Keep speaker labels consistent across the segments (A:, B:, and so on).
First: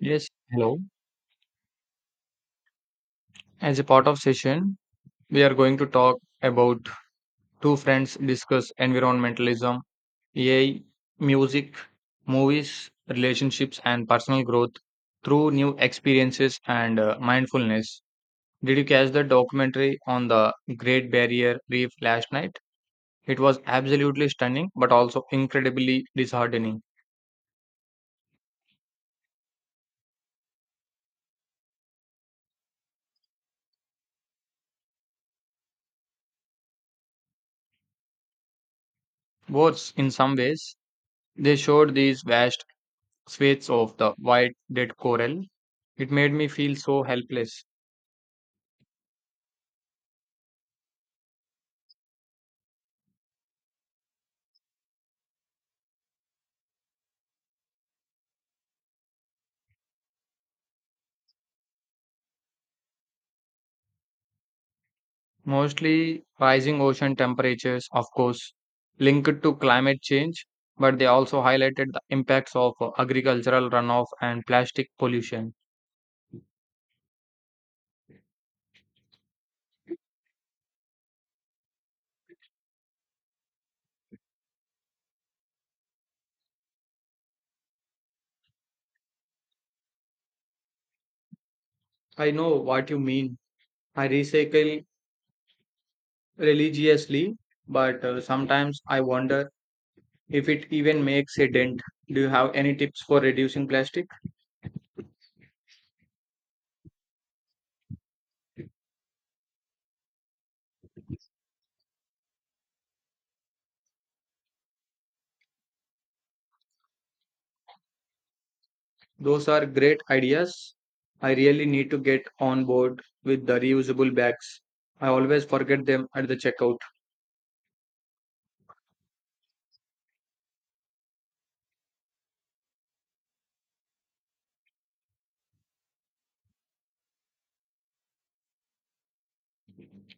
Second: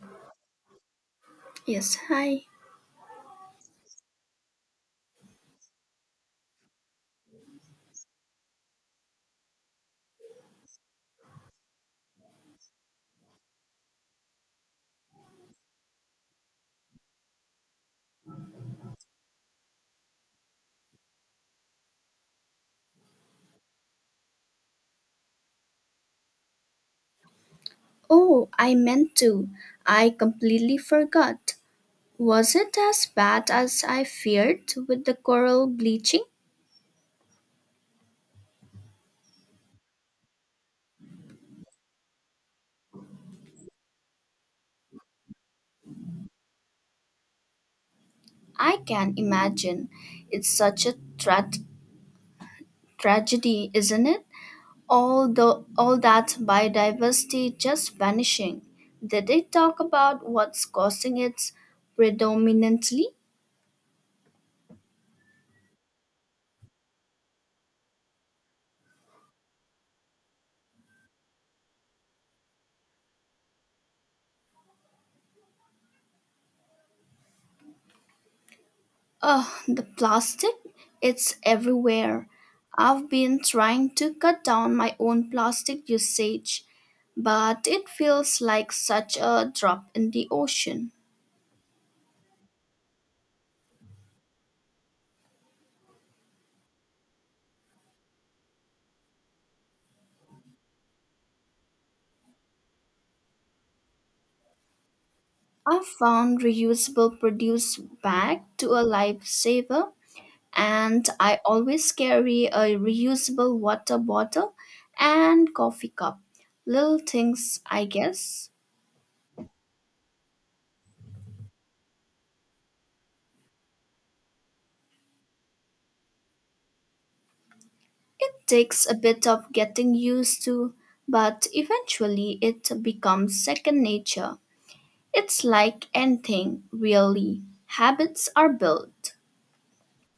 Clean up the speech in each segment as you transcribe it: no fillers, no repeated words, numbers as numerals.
A: Yes, hello.
B: Yes, hi.
A: As a part of session, we are going to talk about two friends discuss environmentalism, AI, music, movies, relationships, and personal growth through new experiences and mindfulness. Did you catch the documentary on the Great Barrier Reef last night? It was absolutely stunning, but also incredibly disheartening.
B: Oh, I meant to. I completely forgot. Was it as bad as I feared with the coral bleaching?
A: Worse, in some ways, they showed these vast swathes of the white dead coral. It made me feel so helpless.
B: I can imagine. It's such a tragedy, isn't it? All that biodiversity just vanishing. Did they talk about what's causing it predominantly?
A: Mostly rising ocean temperatures, of course, linked to climate change, but they also highlighted the impacts of agricultural runoff and plastic pollution.
B: Oh, the plastic, it's everywhere. I've been trying to cut down my own plastic usage, but it feels like such a drop in the ocean.
A: I know what you mean. I recycle religiously, but sometimes I wonder if it even makes a dent. Do you have any tips for reducing plastic?
B: I found reusable produce bag to a lifesaver, and I always carry a reusable water bottle and coffee cup. Little things, I guess.
A: Those are great ideas. I really need to get on board with the reusable bags. I always forget them at the checkout.
B: It takes a bit of getting used to, but eventually it becomes second nature. It's like anything, really. Habits are built.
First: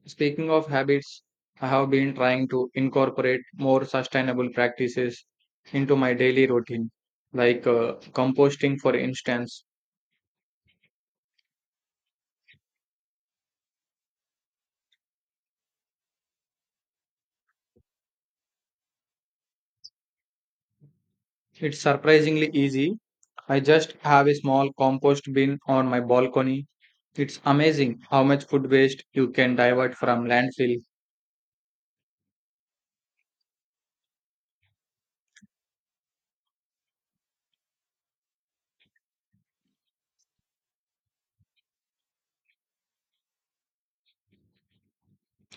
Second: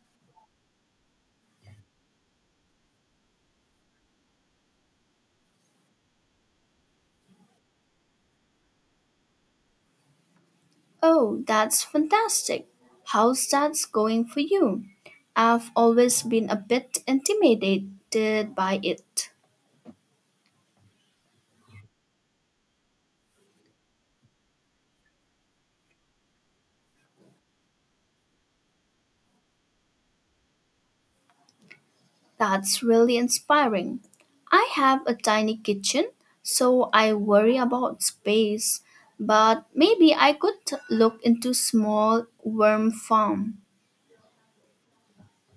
A: Speaking of habits, I have been trying to incorporate more sustainable practices into my daily routine, like composting, for instance.
B: Oh, that's fantastic. How's that going for you? I've always been a bit intimidated by it.
A: It's surprisingly easy. I just have a small compost bin on my balcony. It's amazing how much food waste you can divert from landfill.
B: That's really inspiring. I have a tiny kitchen, so I worry about space, but maybe I could look into small worm farm.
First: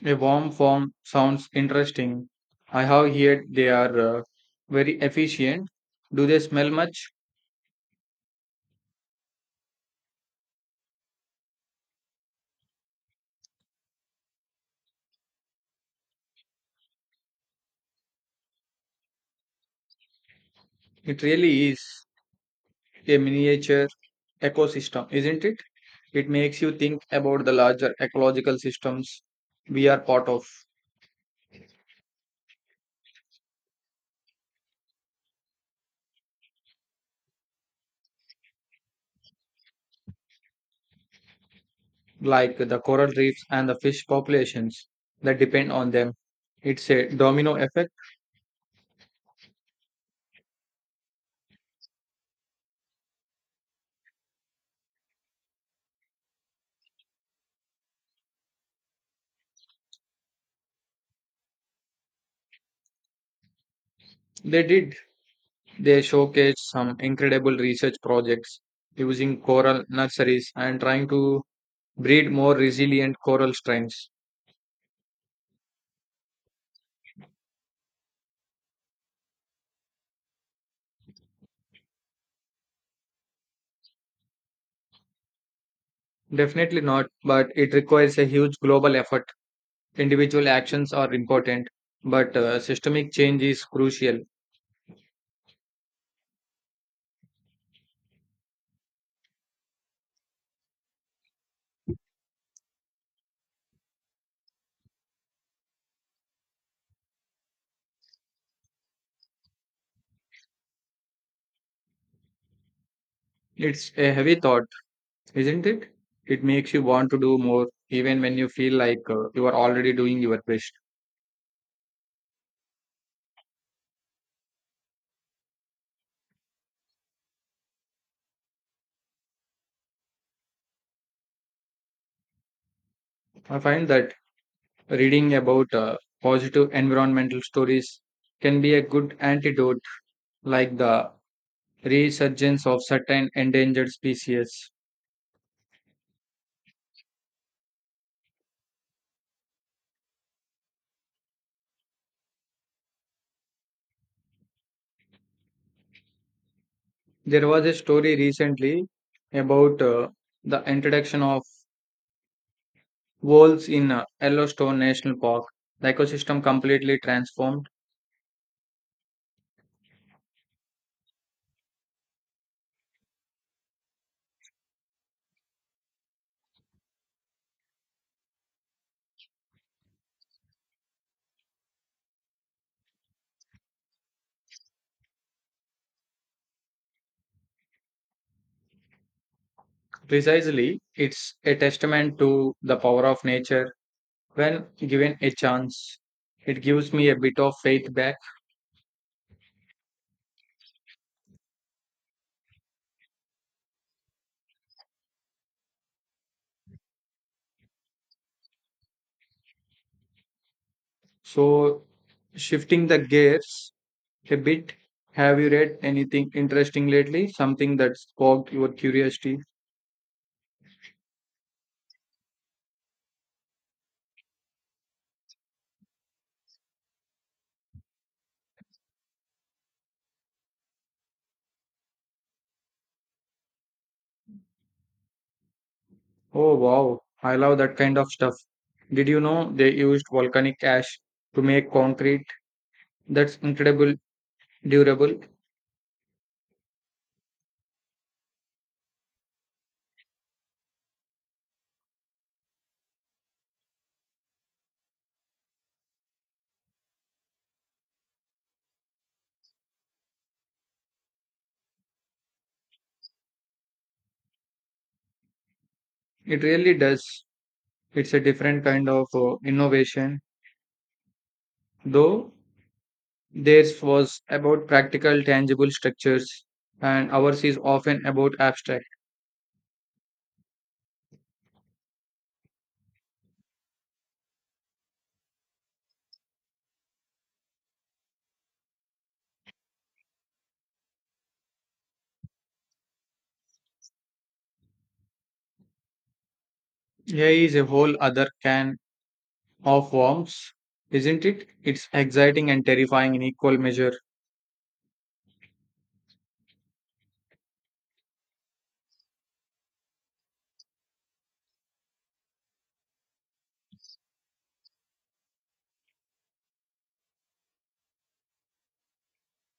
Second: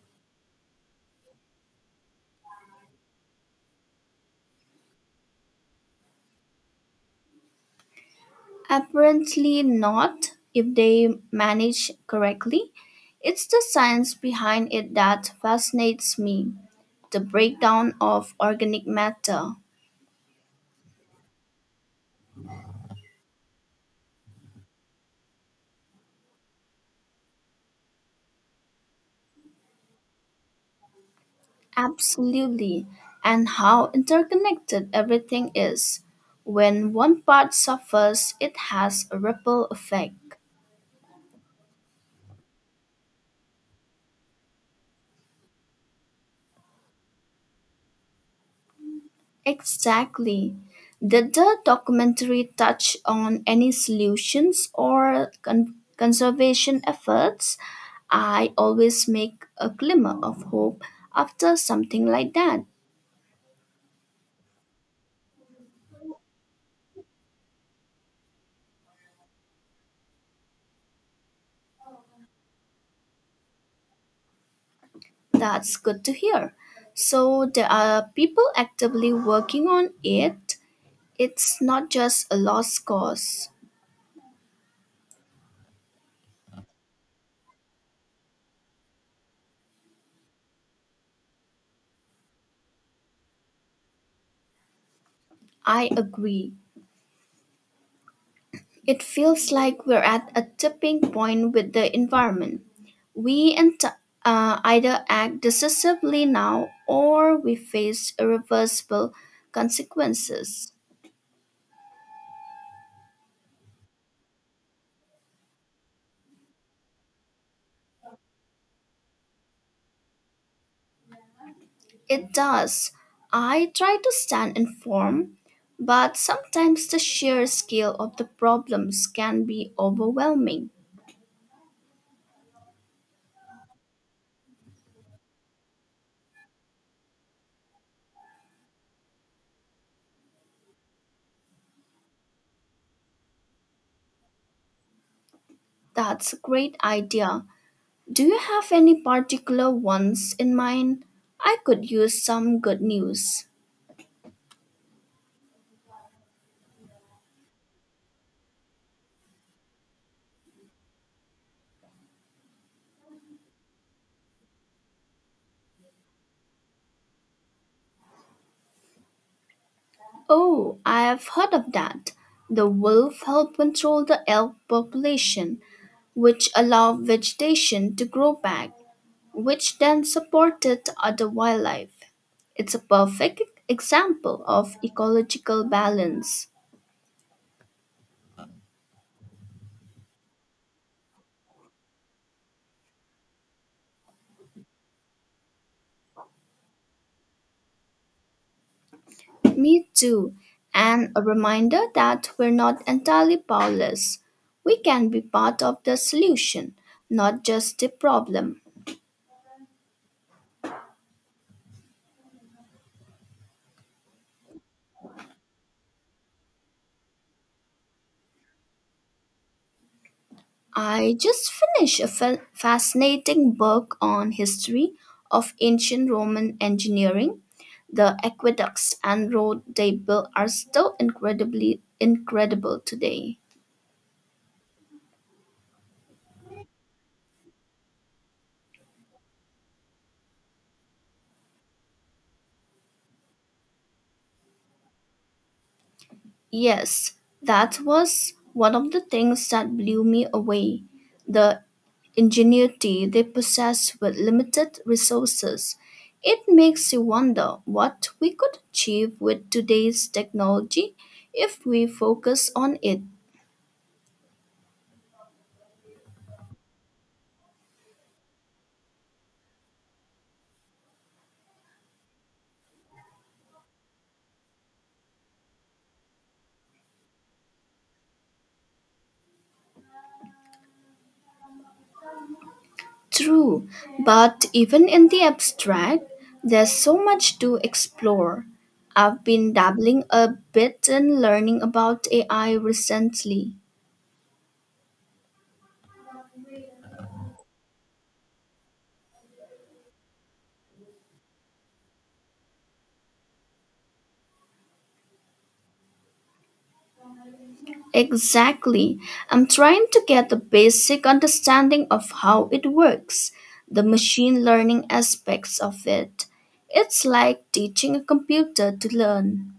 A: A warm form sounds interesting. I have heard they are very efficient. Do they smell much?
B: Apparently not if they manage correctly. It's the science behind it that fascinates me. The breakdown of organic matter.
A: It really is a miniature ecosystem, isn't it? It makes you think about the larger ecological systems we are part of,
B: Absolutely, and how interconnected everything is. When one part suffers, it has a ripple effect.
A: like the coral reefs and the fish populations that depend on them. It's a domino effect.
B: Exactly. Did the documentary touch on any solutions or conservation efforts? I always make a glimmer of hope after something like that.
A: They did. They showcased some incredible research projects using coral nurseries and trying to breed more resilient coral strains?
B: That's good to hear. So, there are people actively working on it. It's not just a lost cause.
A: Definitely not, but it requires a huge global effort. Individual actions are important, but systemic change is crucial.
B: I agree. It feels like we're at a tipping point with the environment. We ent- Either act decisively now or we face irreversible consequences.
A: It's a heavy thought, isn't it? It makes you want to do more, even when you feel like you are already doing your best.
B: It does. I try to stand informed, but sometimes the sheer scale of the problems can be overwhelming.
A: I find that reading about positive environmental stories can be a good antidote, like the resurgence of certain endangered species.
B: That's a great idea. Do you have any particular ones in mind? I could use some good news.
A: There was a story recently about the introduction of wolves in Yellowstone National Park. The ecosystem completely transformed.
B: Oh, I've heard of that. The wolf help control the elk population, which allowed vegetation to grow back, which then supported other wildlife. It's a perfect example of ecological balance.
A: Precisely, it's a testament to the power of nature when given a chance. It gives me a bit of faith back.
B: Me too. And a reminder that we're not entirely powerless. We can be part of the solution, not just the problem.
A: So, shifting the gears a bit, have you read anything interesting lately? Something that sparked your curiosity?
B: I just finished a fascinating book on history of ancient Roman engineering. The aqueducts and road they built are still incredibly incredible today.
A: Oh wow, I love that kind of stuff. Did you know they used volcanic ash to make concrete? That's incredible durable.
B: Yes, that was one of the things that blew me away the ingenuity they possess with limited resources. It makes you wonder what we could achieve with today's technology if we focus on it.
A: It really does. It's a different kind of innovation, though theirs was about practical, tangible structures, and ours is often about abstract.
B: True, but even in the abstract, there's so much to explore. I've been dabbling a bit in learning about AI recently.
A: AI is a whole other can of worms, isn't it? It's exciting and terrifying in equal measure.
B: Exactly. I'm trying to get the basic understanding of how it works, the machine learning aspects of it. It's like teaching a computer to learn.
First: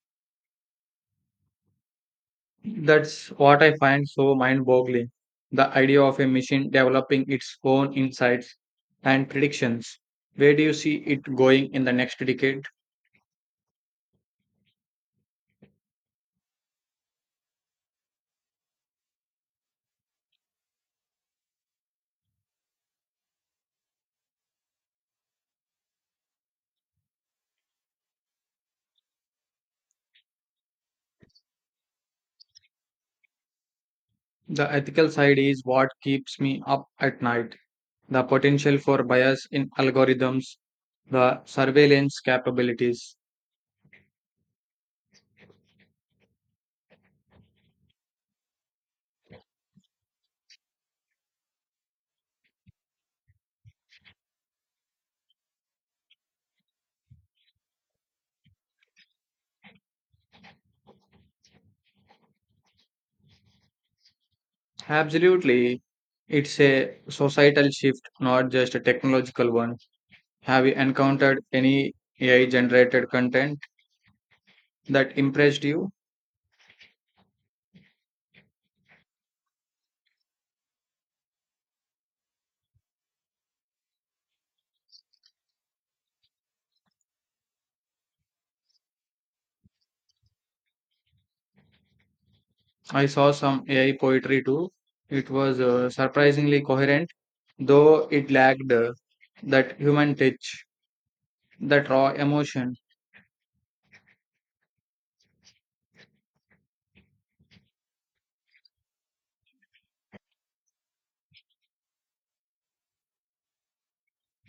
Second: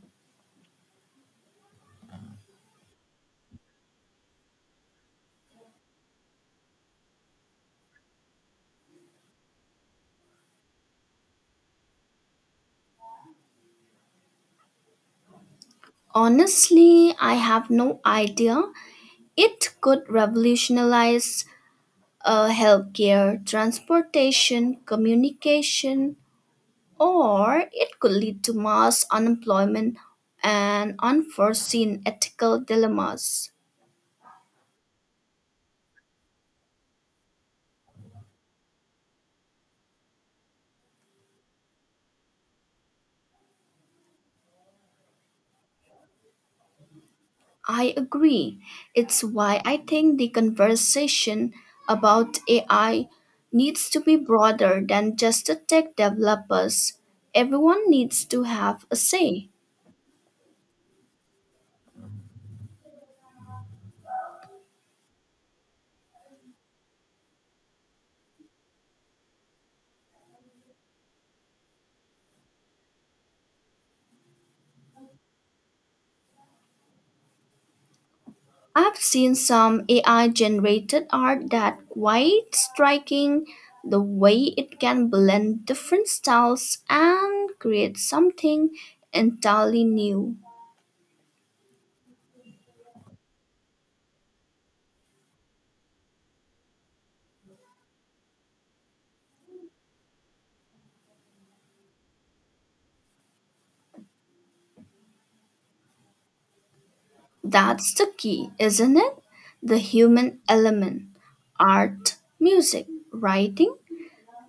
A: That's what I find so mind boggling, the idea of a machine developing its own insights and predictions. Where do you see it going in the next decade?
B: Honestly, I have no idea. It could revolutionize healthcare, transportation, communication, or it could lead to mass unemployment and unforeseen ethical dilemmas.
A: The ethical side is what keeps me up at night. The potential for bias in algorithms, the surveillance capabilities.
B: I agree. It's why I think the conversation about AI needs to be broader than just the tech developers. Everyone needs to have a say.
A: Absolutely, it's a societal shift, not just a technological one. Have you encountered any AI generated content that impressed you?
B: I've seen some AI generated art that quite striking the way it can blend different styles and create something entirely new.
A: I saw some AI poetry too. It was surprisingly coherent, though it lacked that human touch, that raw emotion.
B: That's the key, isn't it? The human element. Art, music, writing,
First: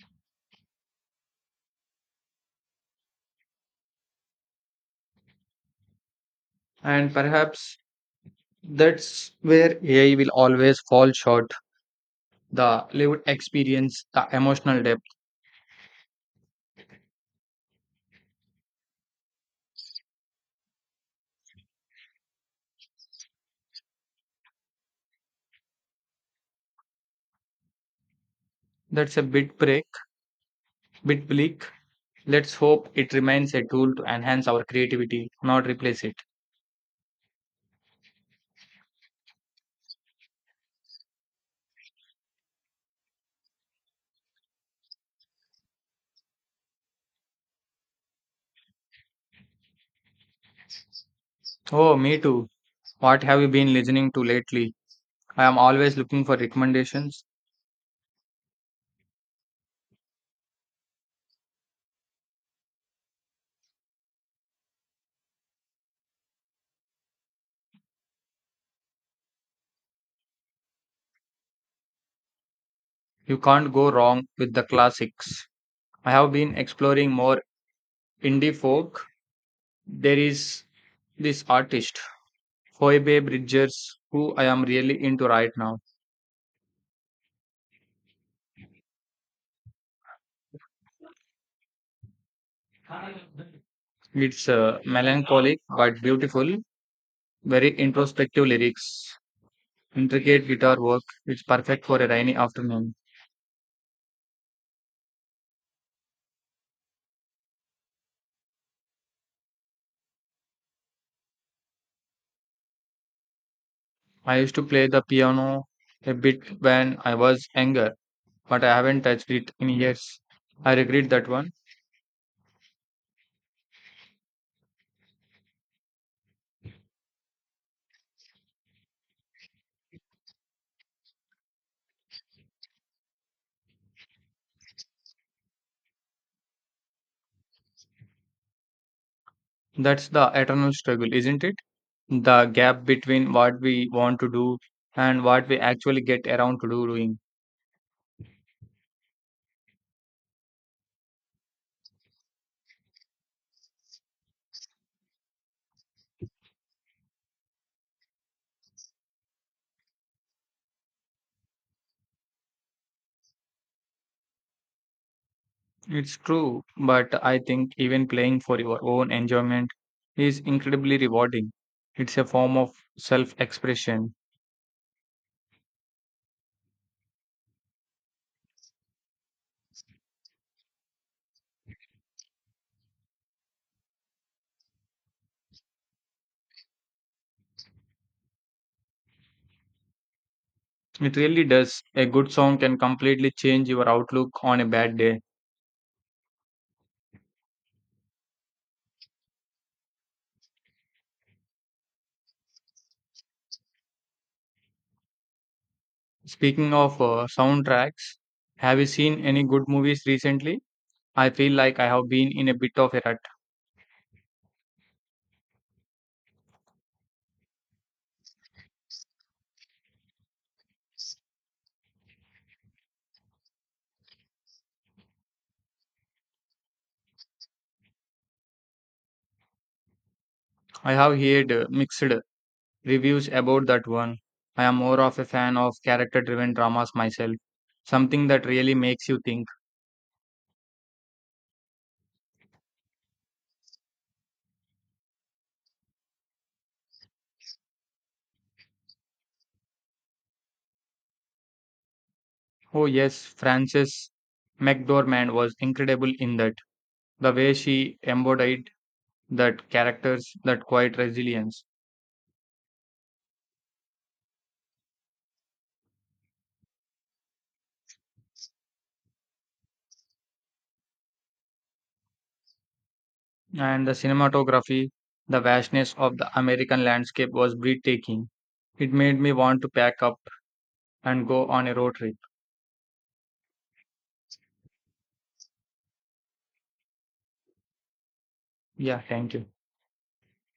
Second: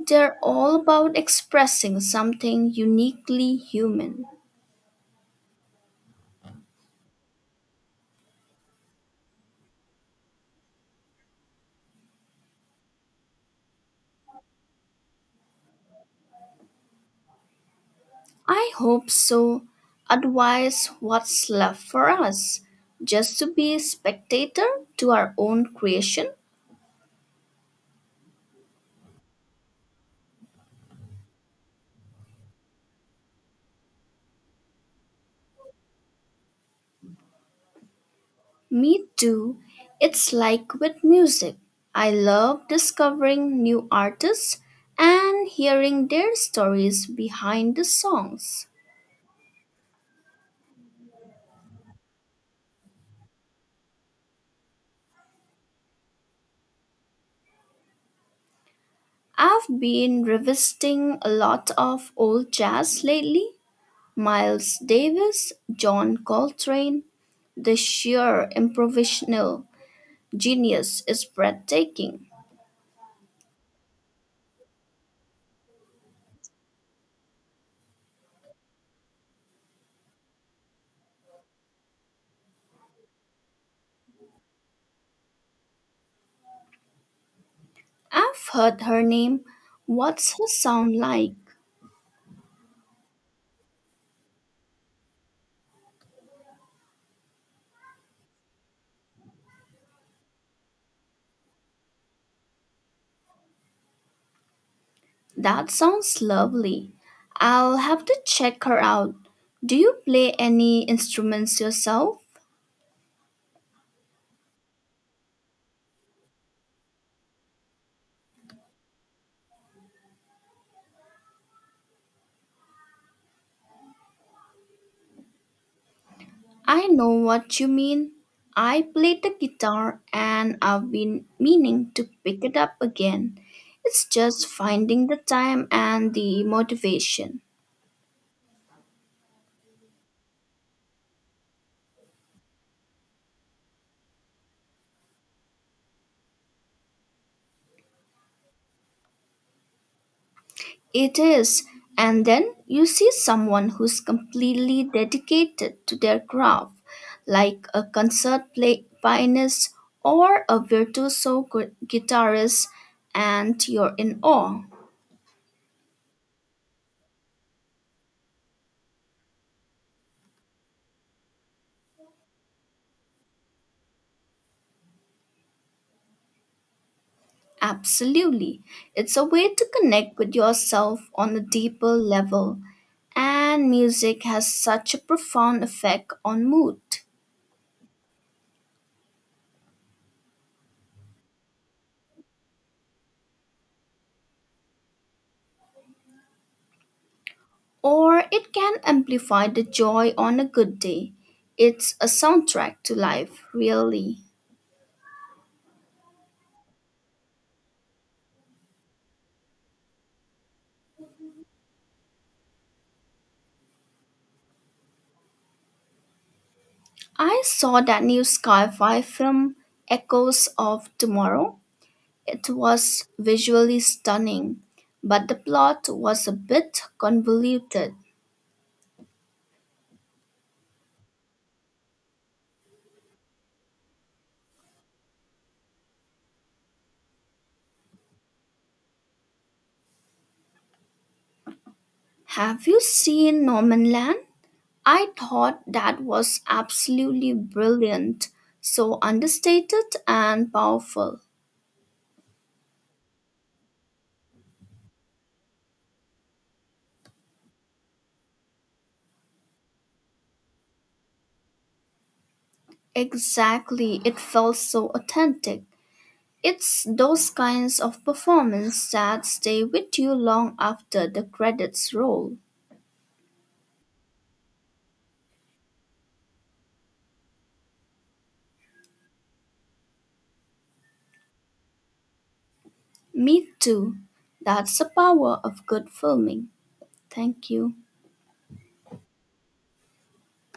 B: they're all about expressing something uniquely human.
A: And perhaps that's where AI will always fall short, the lived experience, the emotional depth.
B: I hope so. Otherwise, what's left for us? Just to be a spectator to our own creation?
A: That's a bit bleak. Let's hope it remains a tool to enhance our creativity, not replace it.
B: Me too. It's like with music. I love discovering new artists and hearing their stories behind the songs.
A: Oh, me too. What have you been listening to lately? I am always looking for recommendations.
B: I've been revisiting a lot of old jazz lately. Miles Davis, John Coltrane, the sheer improvisational genius is breathtaking.
A: You can't go wrong with the classics. I have been exploring more indie folk. There is this artist, Phoebe Bridgers, who I am really into right now.
B: I've heard her name. What's her sound like?
A: It's melancholic but beautiful, very introspective lyrics, intricate guitar work. It's perfect for a rainy afternoon.
B: That sounds lovely. I'll have to check her out. Do you play any instruments yourself?
A: I used to play the piano a bit when I was younger, but I haven't touched it in years. I regret that one.
B: I know what you mean. I played the guitar and I've been meaning to pick it up again. It's just finding the time and the motivation.
A: That's the eternal struggle, isn't it? The gap between what we want to do and what we actually get around to do doing.
B: It is. And then you see someone who's completely dedicated to their craft, like a concert play pianist or a virtuoso guitarist, and you're in awe.
A: It's true, but I think even playing for your own enjoyment is incredibly rewarding. It's a form of self expression.
B: Absolutely. It's a way to connect with yourself on a deeper level, and music has such a profound effect on mood.
A: It really does. A good song can completely change your outlook on a bad day.
B: Or it can amplify the joy on a good day. It's a soundtrack to life, really.
A: Speaking of soundtracks, have you seen any good movies recently? I feel like I have been in a bit of a rut.
B: I saw that new sci fi film, Echoes of Tomorrow. It was visually stunning, but the plot was a bit convoluted.
A: I have heard mixed reviews about that one. I am more of a fan of character driven dramas myself. Something that really makes you think.
B: Have you seen Norman Land? I thought that was absolutely brilliant, so understated and powerful.
A: Oh, yes, Frances McDormand was incredible in that. The way she embodied that characters, that quiet resilience,
B: Exactly, it felt so authentic. It's those kinds of performance that stay with you long after the credits roll.
A: and the cinematography, the vastness of the American landscape was breathtaking. It made me want to pack up and go on a road trip.
B: Me too. That's the power of good filming. Thank you.
A: Yeah, thank you.